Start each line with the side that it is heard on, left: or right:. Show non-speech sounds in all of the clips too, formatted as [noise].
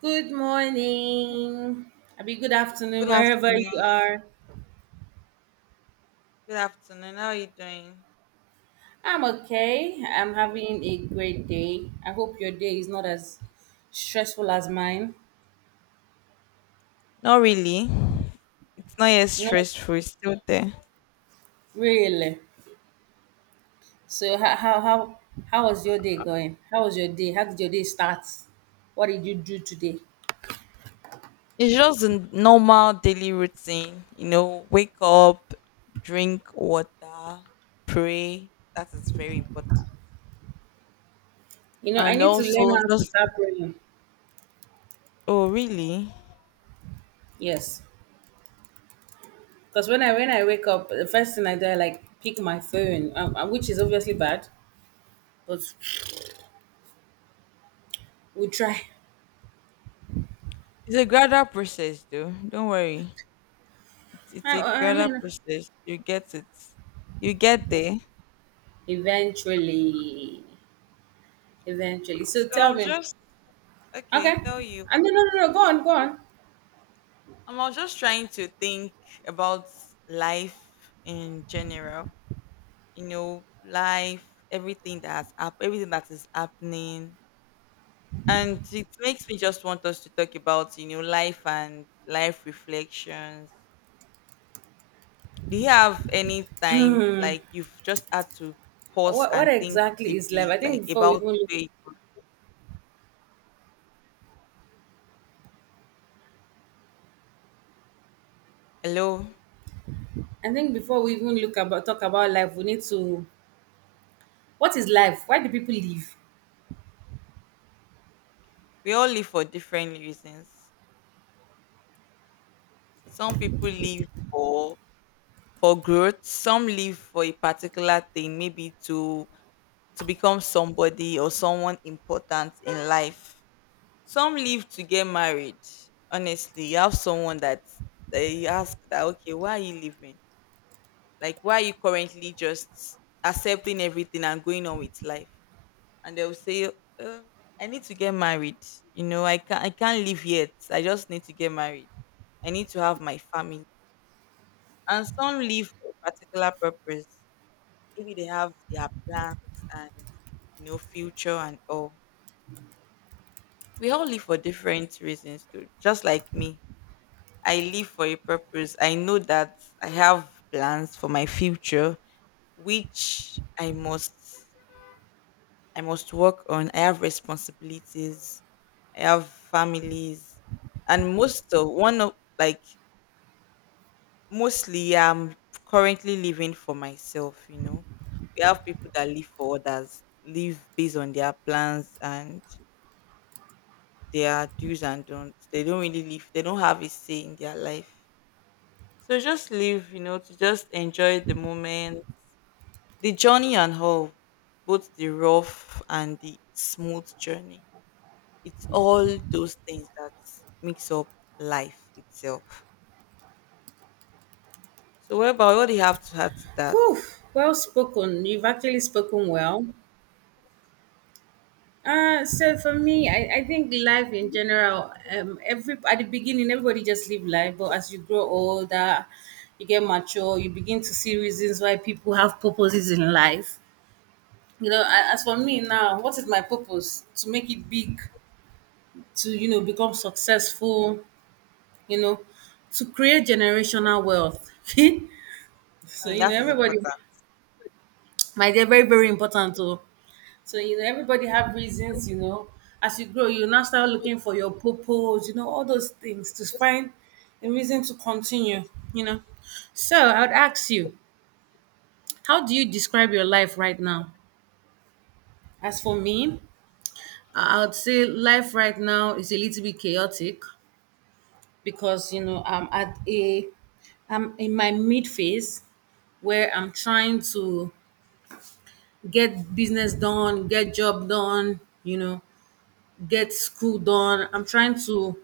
right: Good morning. I'll Abi, good afternoon,
left: Good
right: wherever
left: afternoon.
right: you are.
left: Good afternoon. How are you doing?
right: I'm okay. I'm having a great day. I hope your day is not as stressful as mine.
left: Not really. It's not yet
right: No,
left: stressful. It's still there.
right: really. So, how was your day going? How was your day? How did your day start? What did you do today?
left: It's just a normal daily routine. You know, wake up, drink water, pray. That is very important.
right: I
left: And
right: need to learn
left: also,
right: how to
left: just
right: start praying.
left: oh, really?
right: Yes, because when I wake up, the first thing I do, I like pick my phone, which is obviously bad, but we try.
left: It's a gradual process, though. Don't worry. It's a
right: I
left: gradual
right: mean,
left: process. You get it. You get there.
right: eventually, eventually. So
left: So
right: tell
left: I'm
right: me,
left: just okay.
right: okay?
left: Tell you.
right: No, no, no, no. Go on, go on.
left: I was just trying to think about life in general. You know, life, everything that everything that is happening, and it makes me just want us to talk about you know life and life reflections. Do you have any time like you've just had to pause
right: What
left: and think
right: exactly is life?
left: deeply, like about where you are? Hello,
right: I think before we even look about talk about life, we need to. What is life? Why do people live?
left: we all live for different reasons. Some people live for growth. Some live for a particular thing, maybe to become somebody or someone important in life. Some live to get married. Honestly, you have someone that they ask that, okay, why are you living? Like, why are you currently just accepting everything and going on with life? And they'll say, I need to get married. You know, I can't live yet. I just need to get married. I need to have my family. And some live for a particular purpose. Maybe they have their plans and you know future and all. We all live for different reasons too. Just like me, I live for a purpose. I know that I have plans for my future, which I must work on. I have responsibilities. I have families, and most of one of like mostly, I'm currently living for myself, you know. We have people that live for others, live based on their plans and their do's and don'ts. They don't really live, they don't have a say in their life. So just live, you know, to just enjoy the moment, the journey and all, both the rough and the smooth journey. It's all those things that makes up life itself. So what about what do you have to add to that?
right: Whew, well spoken. You've actually spoken well. So for me, I think life in general, every at the beginning, everybody just live life, but as you grow older, you get mature, you begin to see reasons why people have purposes in life. As for me now, what is my purpose? To make it big, to become successful, you know to create generational wealth. [laughs] So,
left: Mm,
right: you know
left: that is
right: everybody
left: important.
right: my dear, very very important too. So, everybody have reasons. As you grow, you now start looking for your purpose, all those things, to find a reason to continue. So I would ask you, how do you describe your life right now? As for me, I would say life right now is a little bit chaotic, because you know I'm at a I'm in my mid phase where I'm trying to get business done, get job done, you know, get school done. I'm trying to,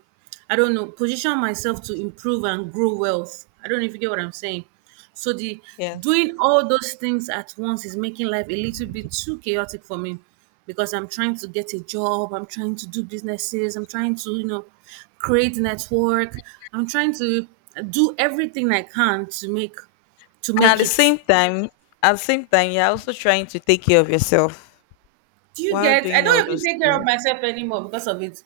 right: I don't know, position myself to improve and grow wealth. I don't know if you get what I'm saying. So the
left: Yeah.
right: doing all those things at once is making life a little bit too chaotic for me, because I'm trying to get a job, I'm trying to do businesses, I'm trying to, you know, create network. I'm trying to do everything I can to make
left: And at the
right: it.
left: same time, at the same time, you're also trying to take care of yourself
right: Do you
left: while
right: get? I
left: doing all
right: don't even
left: those
right: take care of
left: things.
right: myself anymore because of it.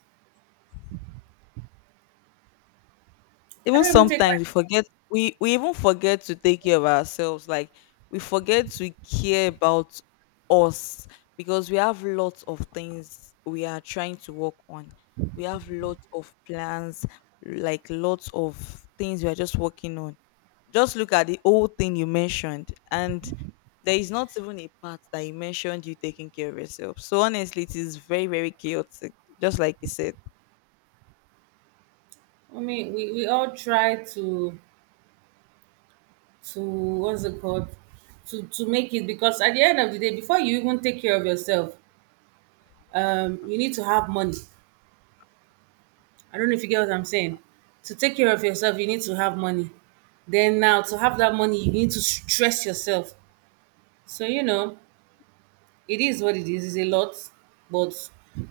right: I
left: Even
right: don't even take
left: sometimes we even forget to take care of ourselves. Like we forget to care about us because we have lots of things we are trying to work on. We have lots of plans, like lots of things we are just working on. Just look at the whole thing you mentioned and there is not even a part that you mentioned you taking care of yourself. So honestly, it is very, very chaotic, just like you said.
right: I mean, we all try to what's it called, to make it, because at the end of the day, before you even take care of yourself, you need to have money. I don't know if you get what I'm saying. To take care of yourself, you need to have money. Then now to have that money, you need to stress yourself. So you know, it is what it is. It's a lot, but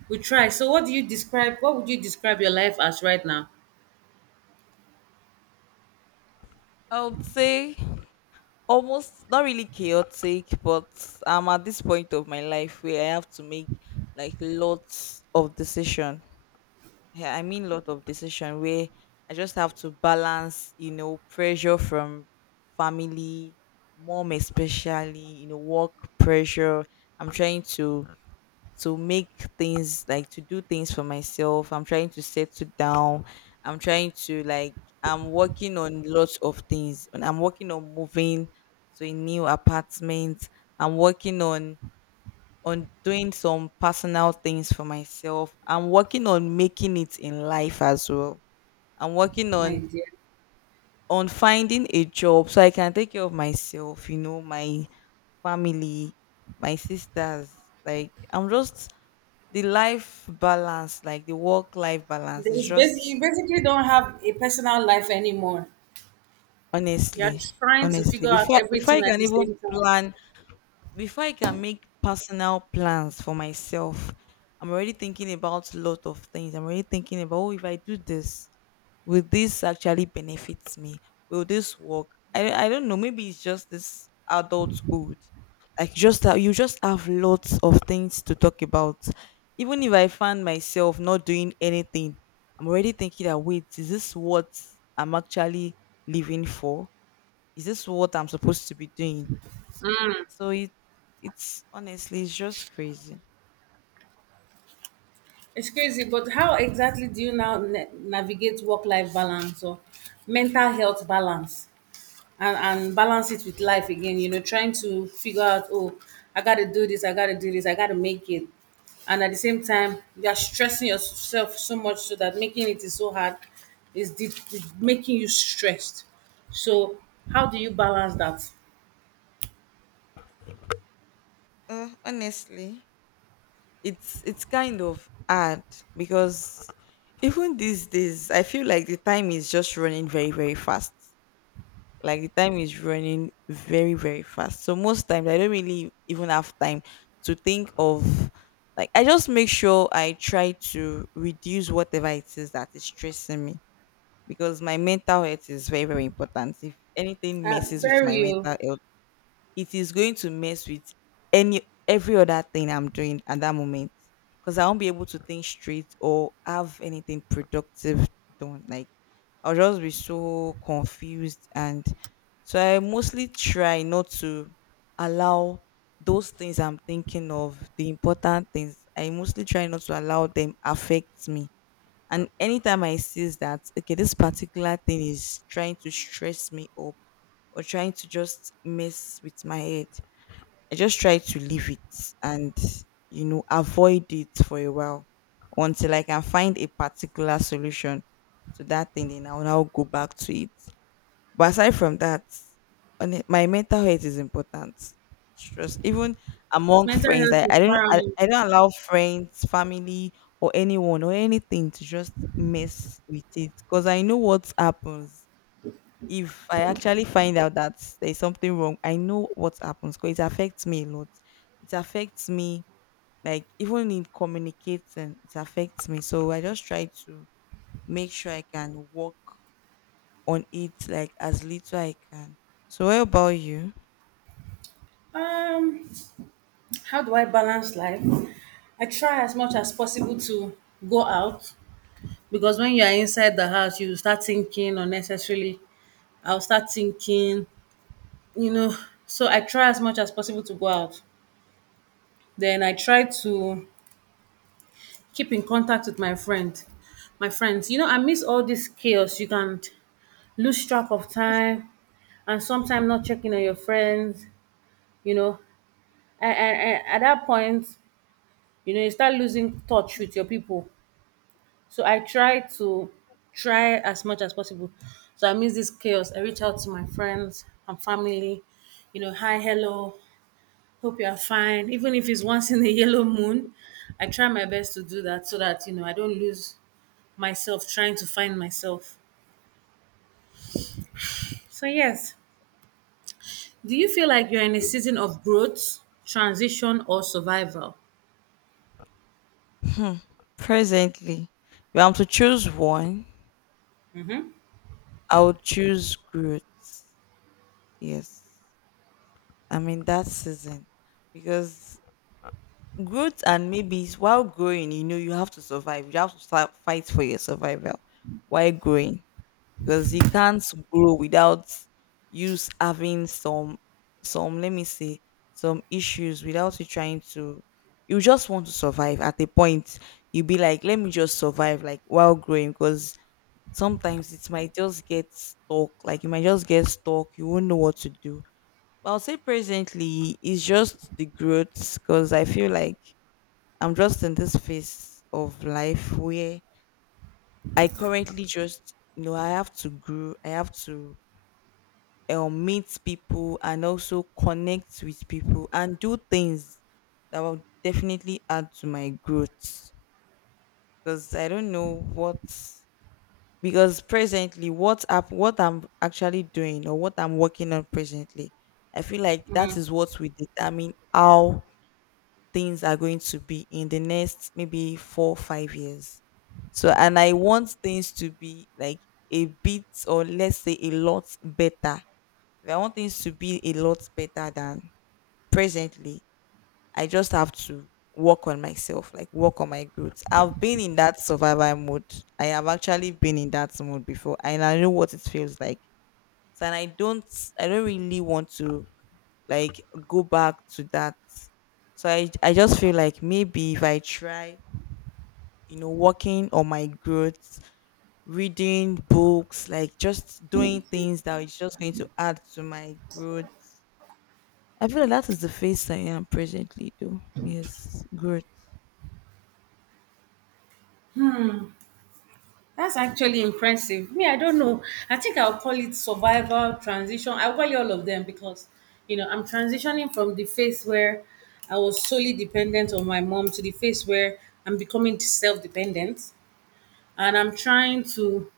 right: we try. So what do you describe? What would you describe your life as right now,
left: I would say almost not really chaotic, but I'm at this point of my life where I have to make like lots of decision. Yeah, I mean lot of decision where I just have to balance, you know, pressure from family, mom especially, you know, work pressure. I'm trying to make things like to do things for myself. I'm trying to settle down. I'm trying to like I'm working on lots of things. And I'm working on moving to a new apartment. I'm working on doing some personal things for myself. I'm working on making it in life as well. I'm working
right: my
left: on
right: dear?
left: finding a job so I can take care of myself, you know, my family, my sisters. Like I'm just the life balance, like the work life balance, is
right: It's basically you
left: just
right: basically don't have a personal life anymore. You're
left: honestly,
right: trying to
left: honestly
right: figure out
left: before before
right: everything
left: you
right: at
left: can
right: the
left: even
right: same time.
left: plan, before I can make personal plans for myself, I'm already thinking about a lot of things. I'm already thinking about, oh, if I do this, will this actually benefit me? Will this work? I don't know. Maybe it's just this adulthood. Like just that you just have lots of things to talk about. Even if I find myself not doing anything, I'm already thinking that wait, is this what I'm actually living for? Is this what I'm supposed to be doing? So it's honestly it's just crazy.
right: It's crazy, but how exactly do you now navigate work life balance or mental health balance, and balance it with life again? You know, trying to figure out, oh, I got to do this, I got to do this, I got to make it. And at the same time, you're stressing yourself so much so that making it is so hard, is making you stressed. So, how do you balance that?
left: Honestly. It's kind of hard because even these days I feel like the time is just running very very fast. Like the time is running very very fast. So most times I don't really even have time to think of like I just make sure I try to reduce whatever it is that is stressing me because my mental health is very very important. If anything
right: Uh,
left: messes with my
right: very,
left: mental health it is going to mess with any every other thing I'm doing at that moment because I won't be able to think straight or have anything productive done. Like I'll just be so confused, and so I mostly try not to allow those things I'm thinking of, the important things. I mostly try not to allow them affect me. And anytime I sees that, okay, this particular thing is trying to stress me up or trying to just mess with my head, I just try to leave it and you know avoid it for a while until I can find a particular solution to that thing. Then I'll now go back to it. But aside from that, on it, my mental health is important. Stress, even among
right: mental
left: friends,
right: health
left: I,
right: is
left: I don't I,
right: paramount.
left: I don't allow friends, family, or anyone or anything to just mess with it because I know what happens if I actually find out that there's something wrong, I know what happens because it affects me a lot. It affects me, like, even in communicating, it affects me. So I just try to make sure I can work on it, like, as little I can. So, what about you?
right: Um, How do I balance life? I try as much as possible to go out, because when you are inside the house, you start thinking unnecessarily. I'll start thinking, you know. So I try as much as possible to go out. Then I try to keep in contact with my friends. You know, I miss all this chaos. You can lose track of time, and sometimes not checking on your friends, you know, and at that point, you know, you start losing touch with your people. So I try to, try as much as possible. So I miss this chaos. I reach out to my friends and family, you know, hi, hello, hope you are fine. Even if it's once in a [laughs] yellow moon, I try my best to do that so that, you know, I don't lose myself trying to find myself. So, yes, do you feel like you're in a season of growth, transition, or survival?
left: Hmm. Presently, if I'm to choose one, I would choose growth. Yes. I mean, that season because growth and maybe it's while growing, you know, you have to survive. You have to start fight for your survival while growing because you can't grow without having some let me say some issues without you trying to. You just want to survive. At a point, you be like, let me just survive, like while growing, because sometimes it might just get stuck. Like you might just get stuck. You won't know what to do. But I'll say presently, it's just the growth, because I feel like I'm just in this phase of life where I currently just, you know, I have to grow, I have to meet people and also connect with people and do things that will definitely add to my growth. Because I don't know what, because presently, what, up, what I'm actually doing or what I'm working on presently, I feel like that is what will determine how things are going to be in the next maybe 4-5 years. So and I want things to be like a bit or let's say a lot better. If I want things to be a lot better than presently I just have to work on myself like work on my growth. I've been in that survival mode, I have actually been in that mode before and I know what it feels like. So and I don't really want to like go back to that. So I just feel like maybe if I try, you know, working on my growth, reading books, like just doing things that is just going to add to my growth. I feel like that is the phase I am presently though. Yes, growth.
right: That's actually impressive. Me, I don't know. I think I'll call it survival transition. I'll call it all of them, because, you know, I'm transitioning from the phase where I was solely dependent on my mom to the phase where I'm becoming self-dependent, and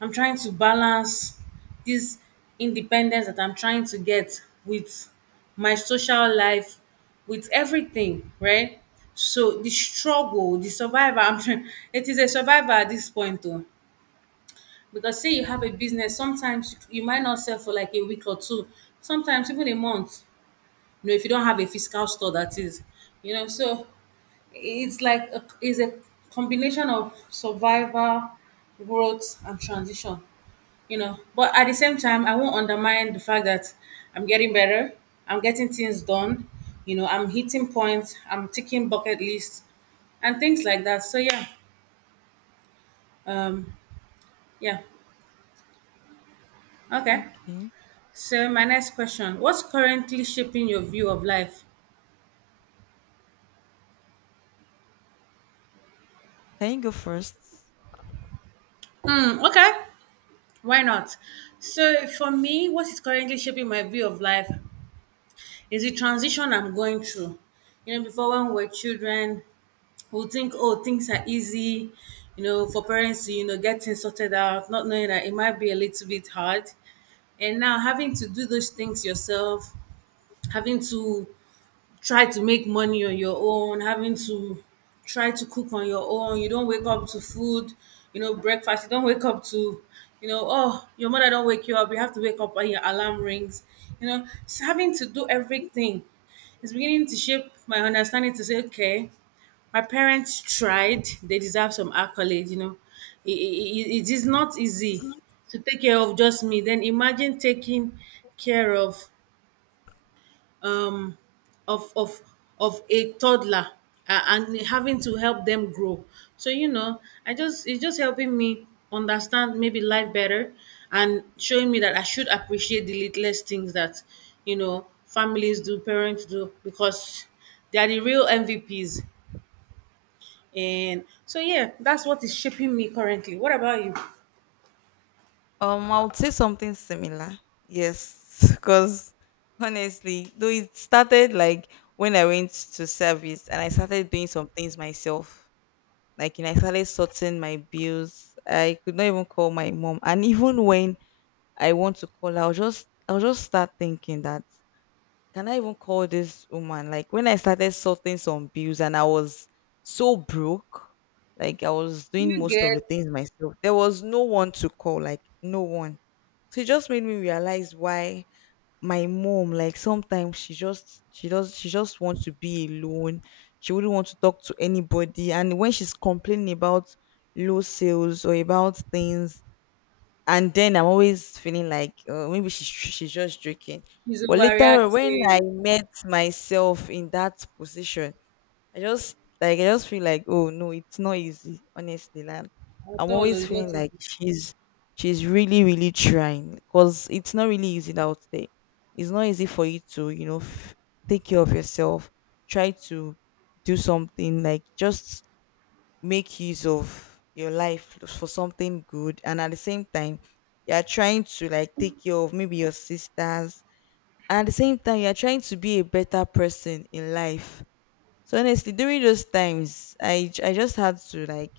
right: I'm trying to balance this independence that I'm trying to get with my social life, with everything, right? So the struggle, the survivor, I'm [laughs] trying, it is a survivor at this point, though. Because say you have a business, sometimes you might not sell for like a week or two, sometimes even a month. You know, if you don't have a physical store, that is, you know. So it's like a, it's a combination of survival, growth, and transition. You know, but at the same time, I won't undermine the fact that I'm getting better. I'm getting things done. You know, I'm hitting points. I'm ticking bucket lists and things like that. So yeah, um, yeah, okay.
left: Okay.
right: So my next question, what's currently shaping your view of life?
left: Can you go first?
right: Hmm, okay, why not? So for me, what is currently shaping my view of life is the transition I'm going through. You know, before when we were children, who think oh things are easy, you know, for parents to, you know, get things sorted out, not knowing that it might be a little bit hard, and now having to do those things yourself, having to try to make money on your own, having to try to cook on your own. You don't wake up to food, you know, breakfast. You don't wake up to, you know, oh, your mother don't wake you up. You have to wake up when your alarm rings. You know, it's having to do everything. It's beginning to shape my understanding to say, okay, my parents tried. They deserve some accolade. You know, it is not easy to take care of just me. Then imagine taking care of um, of of a toddler, and having to help them grow. So you know, I just it's just helping me understand maybe life better, and showing me that I should appreciate the littlest things that, you know, families do, parents do, because they are the real MVPs. And so yeah, that's what is shaping me currently. What about you? Do
left: I would say something similar. Yes, [laughs] because honestly, though it started like when I went to service and I started doing some things myself. Like, you know, I started sorting my bills. I could not even call my mom. And [laughs] even when I want to call her, I'll just start thinking that can I even call this woman? Like when I started sorting some bills and I was so broke, like I was doing
right: you
left: most of the
right: get,
left: things myself. There was no one to call, like no one. So it just made me realize why my mom like sometimes she just she does she just wants to be alone, she wouldn't want to talk to anybody and when she's complaining about low sales or about things and then I'm always feeling like maybe she's just joking
right: he's
left: but later on, when I
right: overreacting?
left: met myself in that position I just like I just feel like oh no, it's not easy. Honestly, like I'm
right: Atolo
left: always
right: is
left: feeling
right: not
left: like
right: easy.
left: she's really really trying because it's not really easy out there. It's not easy for you to take care of yourself, try to do something like just make use of your life for something good, and at the same time you are trying to like take care of maybe your sisters, and at the same time you are trying to be a better person in life. So honestly, during those times, I just had to like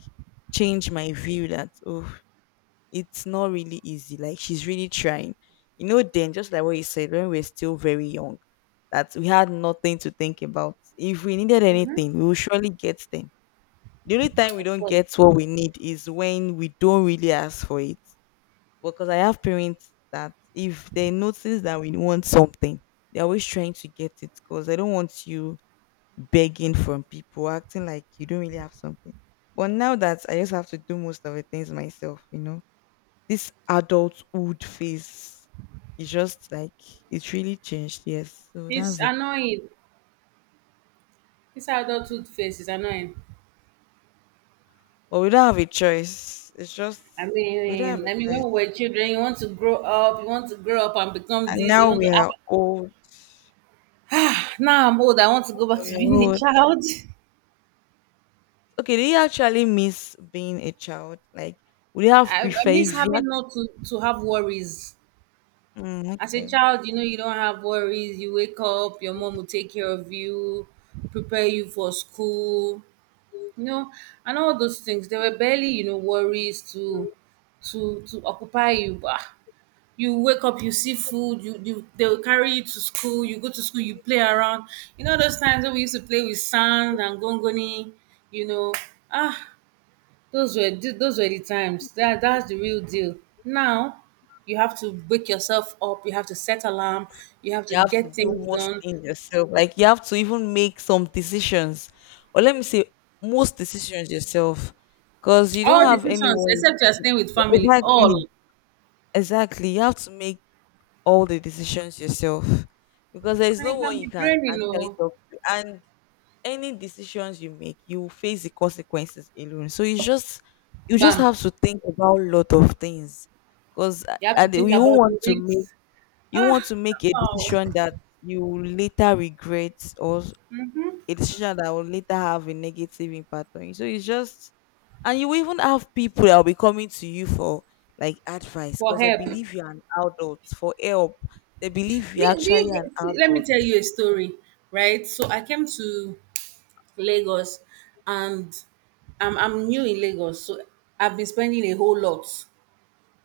left: change my view that oh, it's not really easy. Like she's really trying. You know, then just like what you said, when we are still very young, that we had nothing to think about. If we needed anything, we will surely get them. The only time we
right: Of
left: don't
right: course.
left: get what we need is when we don't really ask for it. Because I have parents that if they notice that we want something, they're always trying to get it because they don't want you begging from people, acting like you don't really have something. But now that I just have to do most of the things myself, this adulthood phase is just like it's really changed. Yes, so
right: It's
left: that's it.
right: annoying. This adulthood phase is annoying.
left: But we don't have a choice. It's just we don't have
right: I
left: a
right: mean, when we
left: choice.
right: were children, you want to grow up, you want to grow up and become
left: And
right: this. You
left: now
right: want
left: we
right: to. Ah,
left: are old.
right: now I'm old. I want to go back
left: We
right: to
left: are
right: being a
left: old.
right: child.
left: Okay, do you actually miss being a child? Like, would you
right: [laughs]
left: have
right: I
left: preferred
right: miss
left: if you
right: having
left: had?
right: not to, to have worries.
left: Mm,
right: As a
left: okay.
right: child, you know, you don't have worries. You wake up, your mom will take care of you, prepare you for school, you know, and all those things. There were barely, you know, worries to occupy you. Ah, you wake up, you see food, you they'll carry you to school, you go to school, you play around. You know those times when we used to play with sand and gongoni, you know. Ah, those were the times. That's the real deal. Now you have to wake yourself up, you have to set alarm, you have to
left: You have to
right: get
left: do
right: things
left: most
right: done.
left: things yourself. Like you have to even make some decisions, or let me say, most decisions yourself, because you
right: All
left: don't have
right: decisions,
left: anyone.
right: except you're staying with family,
left: Exactly,
right: all.
left: exactly. You have to make all the decisions yourself, because there is
right: And
left: no
right: it can
left: one
right: be
left: you can
right: draining,
left: actually
right: oh.
left: talk to, and any decisions you make, you will face the consequences alone. So you just
right: Bam.
left: have to think about a lot of things, because
right: You have to
left: and
right: think
left: you won't
right: about
left: want
right: the
left: to make
right: risks.
left: you want
right: Ah,
left: to make a
right: wow.
left: decision that you will later regret a decision that will later have a negative impact on you. So it's just, and you will even have people that will be coming to you for like advice
right: For
left: because they
right: help.
left: believe you're an adult for help. They believe you're
right: You, do
left: actually
right: you
left: an
right: get, see, let me
left: adult.
right: tell you a story, right? So I came to Lagos, and I'm new in Lagos, so I've been spending a whole lot,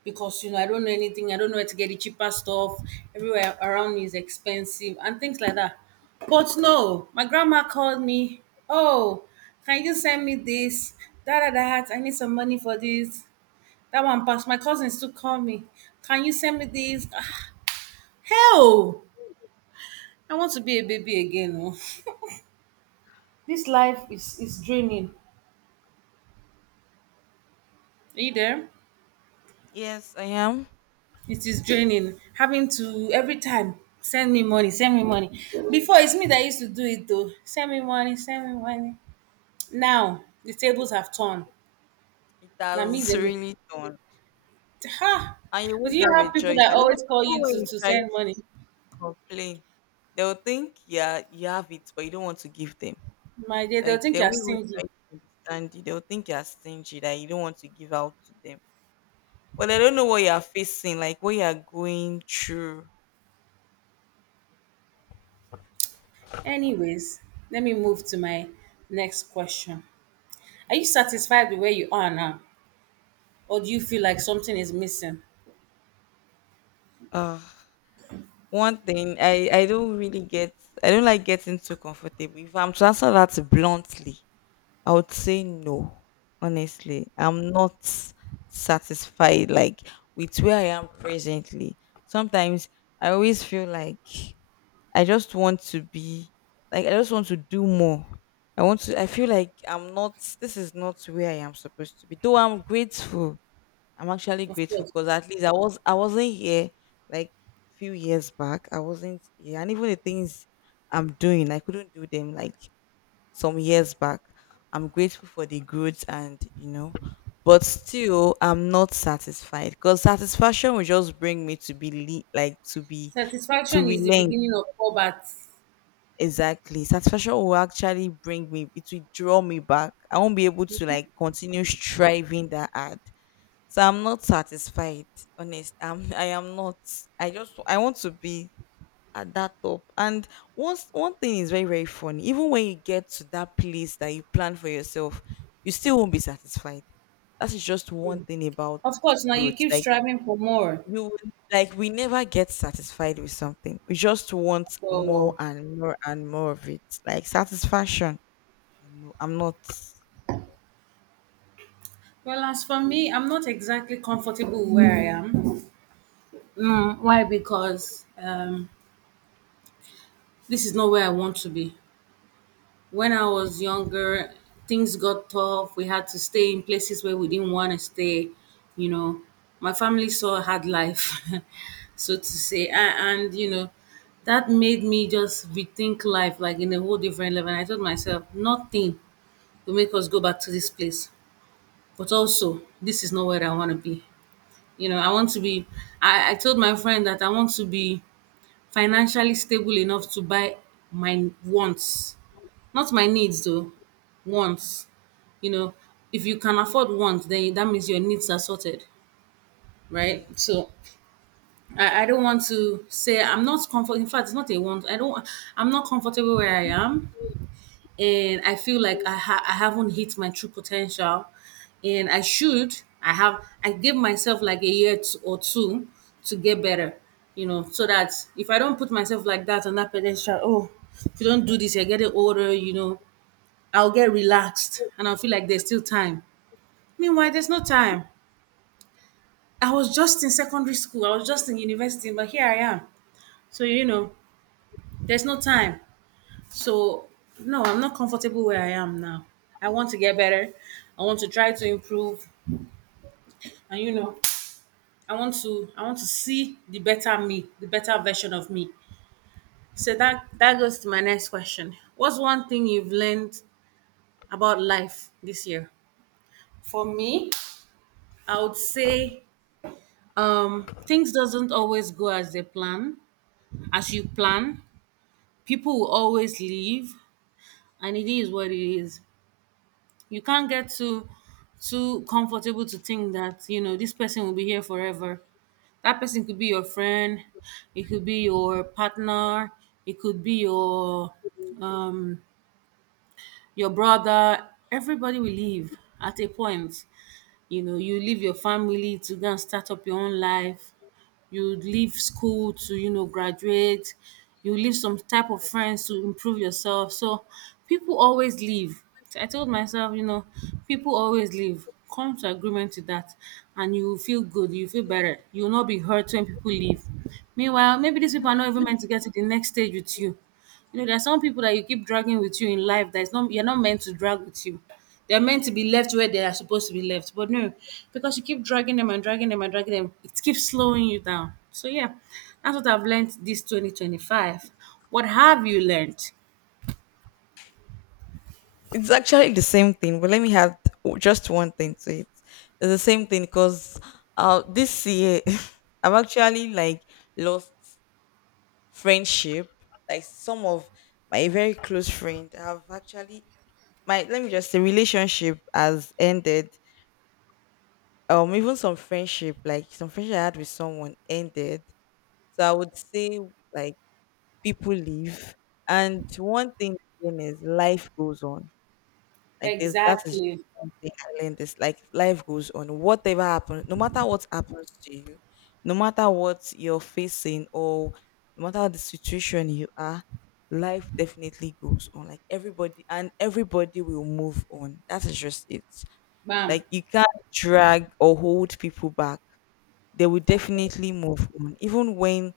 right: because you know I don't know anything. I don't know where to get the cheaper stuff. Everywhere around me is expensive and things like that. But no, my grandma called me. Oh, can you send me this? Da da da. I need some money for this. That one passed. My cousins still call me. Can you send me this? Ah, hell! I want to be a baby again. Oh. This life is draining. Are you there?
left: Yes, I am.
right: It is draining. Having to every time send me money, send me money. Before it's me that used to do it though. Send me money, send me money. Now the tables have turned.
left: It
right: Now me
left: has
right: then
left: really done.
right: ha.
left: And you
right: But
left: won't
right: you
left: have a
right: have people
left: choice.
right: that
left: And even,
right: always call
left: even
right: you
left: when you
right: to
left: try
right: send
left: to
right: money.
left: complain, they'll think yeah you have it, but you don't want to give them.
right: My dear, they'll
left: Like
right: think
left: they
right: you're
left: won't even try
right: stingy.
left: to understand you. They'll think you're stingy that you don't want to give out to them. But they don't know what you are facing, like what you are going through.
right: Anyways, let me move to my next question. Are you satisfied with where you are now? Or do you feel like something is missing?
left: Uh One thing I don't really get. I don't like getting too comfortable. If I'm to answer that bluntly, I would say no. Honestly. I'm not satisfied like with where I am presently. Sometimes I always feel like I just want to be like I just want to do more. I want to I feel like I'm not this is not where I am supposed to be. Though I'm grateful. I'm actually
right: Of
left: grateful
right: course.
left: because at least I wasn't here like few years back. I wasn't here. And even the things I'm doing, I couldn't do them like some years back. I'm grateful for the growth and you know, but still I'm not satisfied because satisfaction will just bring me to be like to be to
right: Satisfaction is the
left: relent.
right: beginning of combat.
left: Exactly. Satisfaction will actually bring me, it will draw me back. I won't be able to like continue striving that hard. So I'm not satisfied. Honest. I'm [laughs] I am not. I want to be at that top. And once one thing is very, very funny. Even when you get to that place that you plan for yourself, you still won't be satisfied. That is just one thing about
right: Of course, now you
left: growth.
right: keep
left: Like
right: striving for more.
left: you would like we never get satisfied with something. We just want more
right: So,
left: and more and more of it. Like satisfaction. No, I'm not.
right: well, as for me, I'm not exactly comfortable where I am. Mm, why? Because this is not where I want to be. When I was younger, things got tough. We had to stay in places where we didn't want to stay. You know, my family saw a hard life, [laughs] so to say. And you know, that made me just rethink life like in a whole different level. And I told myself, nothing will make us go back to this place. But also, this is not where I want to be. You know, I want to be, I told my friend that I want to be financially stable enough to buy my wants, not my needs though, wants. You know, if you can afford wants, then that means your needs are sorted, right?
left: Yes.
right: So I don't want to say I'm not comfortable. In fact, it's not a want. I don't, I'm not comfortable where I am, and I feel like I haven't hit my true potential, and I should. I have. I give myself like or two to get better, you know, so that if I don't put myself like that on that potential, oh, if you don't do this, you're getting older, you know, I'll get relaxed and I'll feel like there's still time. Meanwhile, there's no time. I was just in secondary school. I was just in university, but here I am. So you know, there's no time. So, no, I'm not comfortable where I am now. I want to get better. I want to try to improve. And you know, I want to see the better me, the better version of me. So that that goes to my next question. What's one thing you've learned about life this year? For me, I would say things doesn't always go as they plan, as you plan. People will always leave and it is what it is. You can't get too comfortable to think that you know this person will be here forever. That person could be your friend, it could be your partner, it could be um your brother. Everybody will leave at a point. You know, you leave your family to go and start up your own life, you leave school to, you know, graduate, you leave some type of friends to improve yourself. So people always leave. So I told myself, you know, people always leave. Come to agreement to that and you will feel good, you feel better, you will not be hurt when people leave. Meanwhile, maybe these people are not even meant to get to the next stage with you. You know, there are some people that you keep dragging with you in life that is not, you're not meant to drag with you. They're meant to be left where they are supposed to be left. But no, because you keep dragging them and dragging them and dragging them, it keeps slowing you down. So yeah, that's what I've learned this 2025. What have you learned?
left: It's actually the same thing, but let me add just one thing to it. It's the same thing because this year [laughs] I've actually like lost friendship. Like some of my very close friend have actually my let me just say relationship has ended. Even some friendship, like some friendship I had with someone ended. So I would say like people leave, and one thing again is life goes on, like this, that is
right: Exactly.
left: one thing I learned, is like life goes on whatever happens, no matter what happens to you, no matter what you're facing, or no matter the situation you are, life definitely goes on. Like everybody and everybody will move on, that is just it.
right: Bam.
left: Like you can't drag or hold people back, they will definitely move on. Even when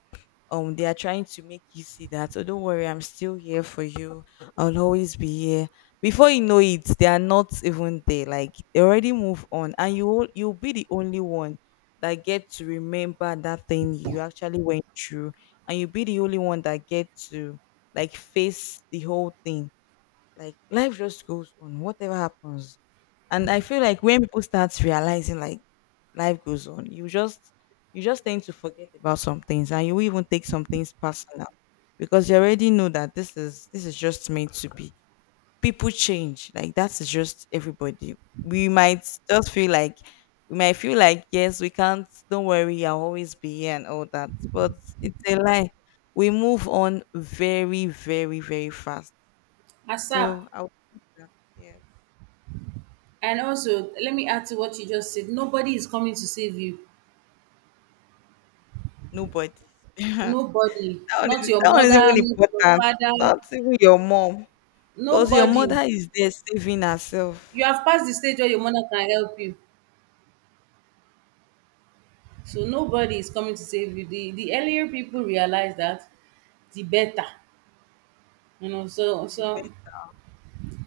left: they are trying to make you see that oh don't worry I'm still here for you, I'll always be here, before you know it they are not even there. Like they already move on, and you'll be the only one that get to remember that thing you actually went through, and you'll be the only one that get to like face the whole thing. Like life just goes on, whatever happens. And I feel like when people start realizing like life goes on, you just tend to forget about some things, and you even take some things personal because you already know that this is just meant to be. People change. Like that is just everybody. We might just feel like yes, we can't, don't worry, I'll always be here and all that. But it's a lie. We move on very, very, very fast.
right: ASAP.
left: So I would say that yes,
right: And also, let me add to what you just said. Nobody is coming to save you.
left: nobody. [laughs] that
right: Nobody. Not your
left: that one is
right: mother,
left: even
right: not your
left: important.
right: father.
left: Not even your mom, because your
right: Nobody.
left: mother is there saving
right: You
left: herself.
right: have passed the stage where your mother can help you. So nobody is coming to save you. The earlier people realize that, the better. You know, so
left: The
right: so
left: best.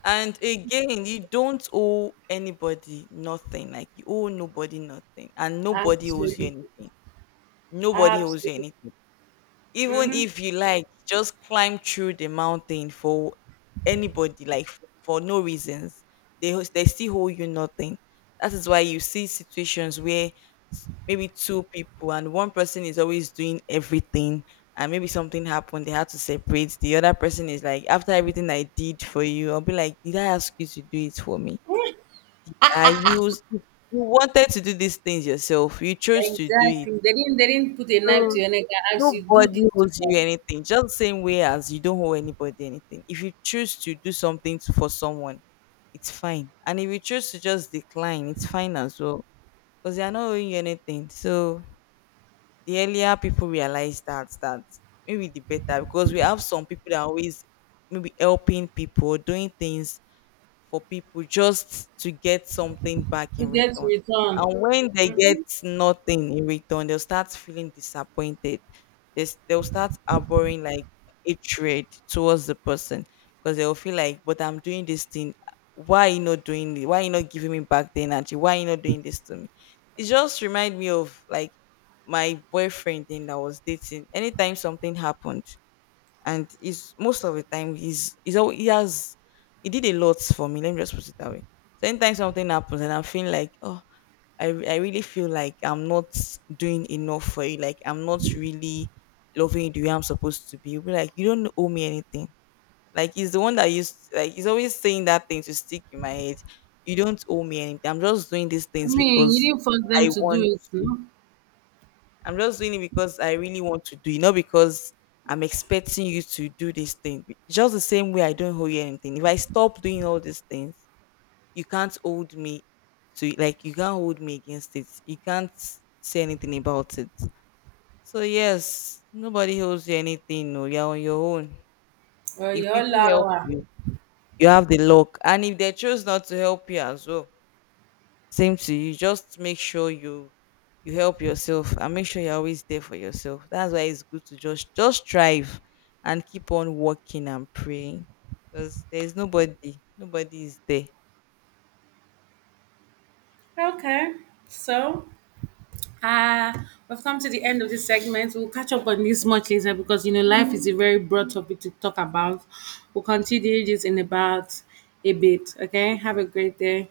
left: And again, you don't owe anybody nothing. Like you owe nobody nothing, and nobody owes you
right: absolutely.
left: anything. Nobody owes you
right: Absolutely.
left: anything. Even
right: Mm-hmm.
left: if you like, just climb through the mountain for anybody, like for no reasons. They still hold you nothing. That is why you see situations where maybe two people, and one person is always doing everything, and maybe something happened. They had to separate. The other person is like, after everything I did for you, I'll be like, did I ask you to do it for me? I used you wanted to do these things yourself. You chose to do it.
right: Exactly. They didn't put a knife
left: So
right: to your neck and ask you do this,
left: nobody
right: do
left: owes you
right: that
left: anything. Just the same way as you don't owe anybody anything. If you choose to do something for someone, it's fine. And if you choose to just decline, it's fine as well. Because they are not owing you anything. So the earlier people realize that that maybe the better, because we have some people that are always maybe helping people, doing things for people just to get something back
right: to
left: in
right: get
left: return.
right: return.
left: And when they get nothing in return, they'll start feeling disappointed. They'll start harboring like hatred towards the person, because they'll feel like, but I'm doing this thing. Why are you not doing it? Why are you not giving me back the energy? Why are you not doing this to me? It just remind me of like my boyfriend thing that I was dating. Anytime something happened, and he's most of the time he has he did a lot for me. Let me just put it that way. So anytime something happens and I'm feeling like oh I really feel like I'm not doing enough for you, like I'm not really loving you the way I'm supposed to be. You'll be like you don't owe me anything. Like he's the one that used like he's always saying that thing to stick in my head. You don't owe me anything. I'm just doing these
right: I
left: things
right: mean, you
left: because
right: didn't force them
left: I
right: to do
left: want.
right: it, no?
left: I'm just doing it because I really want to do it, not because I'm expecting you to do this thing. Just the same way I don't owe you anything. If I stop doing all these things, you can't hold me to like you can't hold me against it. You can't say anything about it. So yes, nobody owes you anything. No, you're on your own.
right: Well,
left: If
right: your
left: people help
right: law.
left: you, you have the luck, and if they choose not to help you as well, same to you. Just make sure you help yourself, and make sure you're always there for yourself. That's why it's good to just strive and keep on working and praying. Because there's nobody, nobody is there.
right: Okay. So uh, we've come to the end of this segment. We'll catch up on this much later because you know life is a very broad topic to talk about. We'll continue this in about a bit. Okay, have a great day.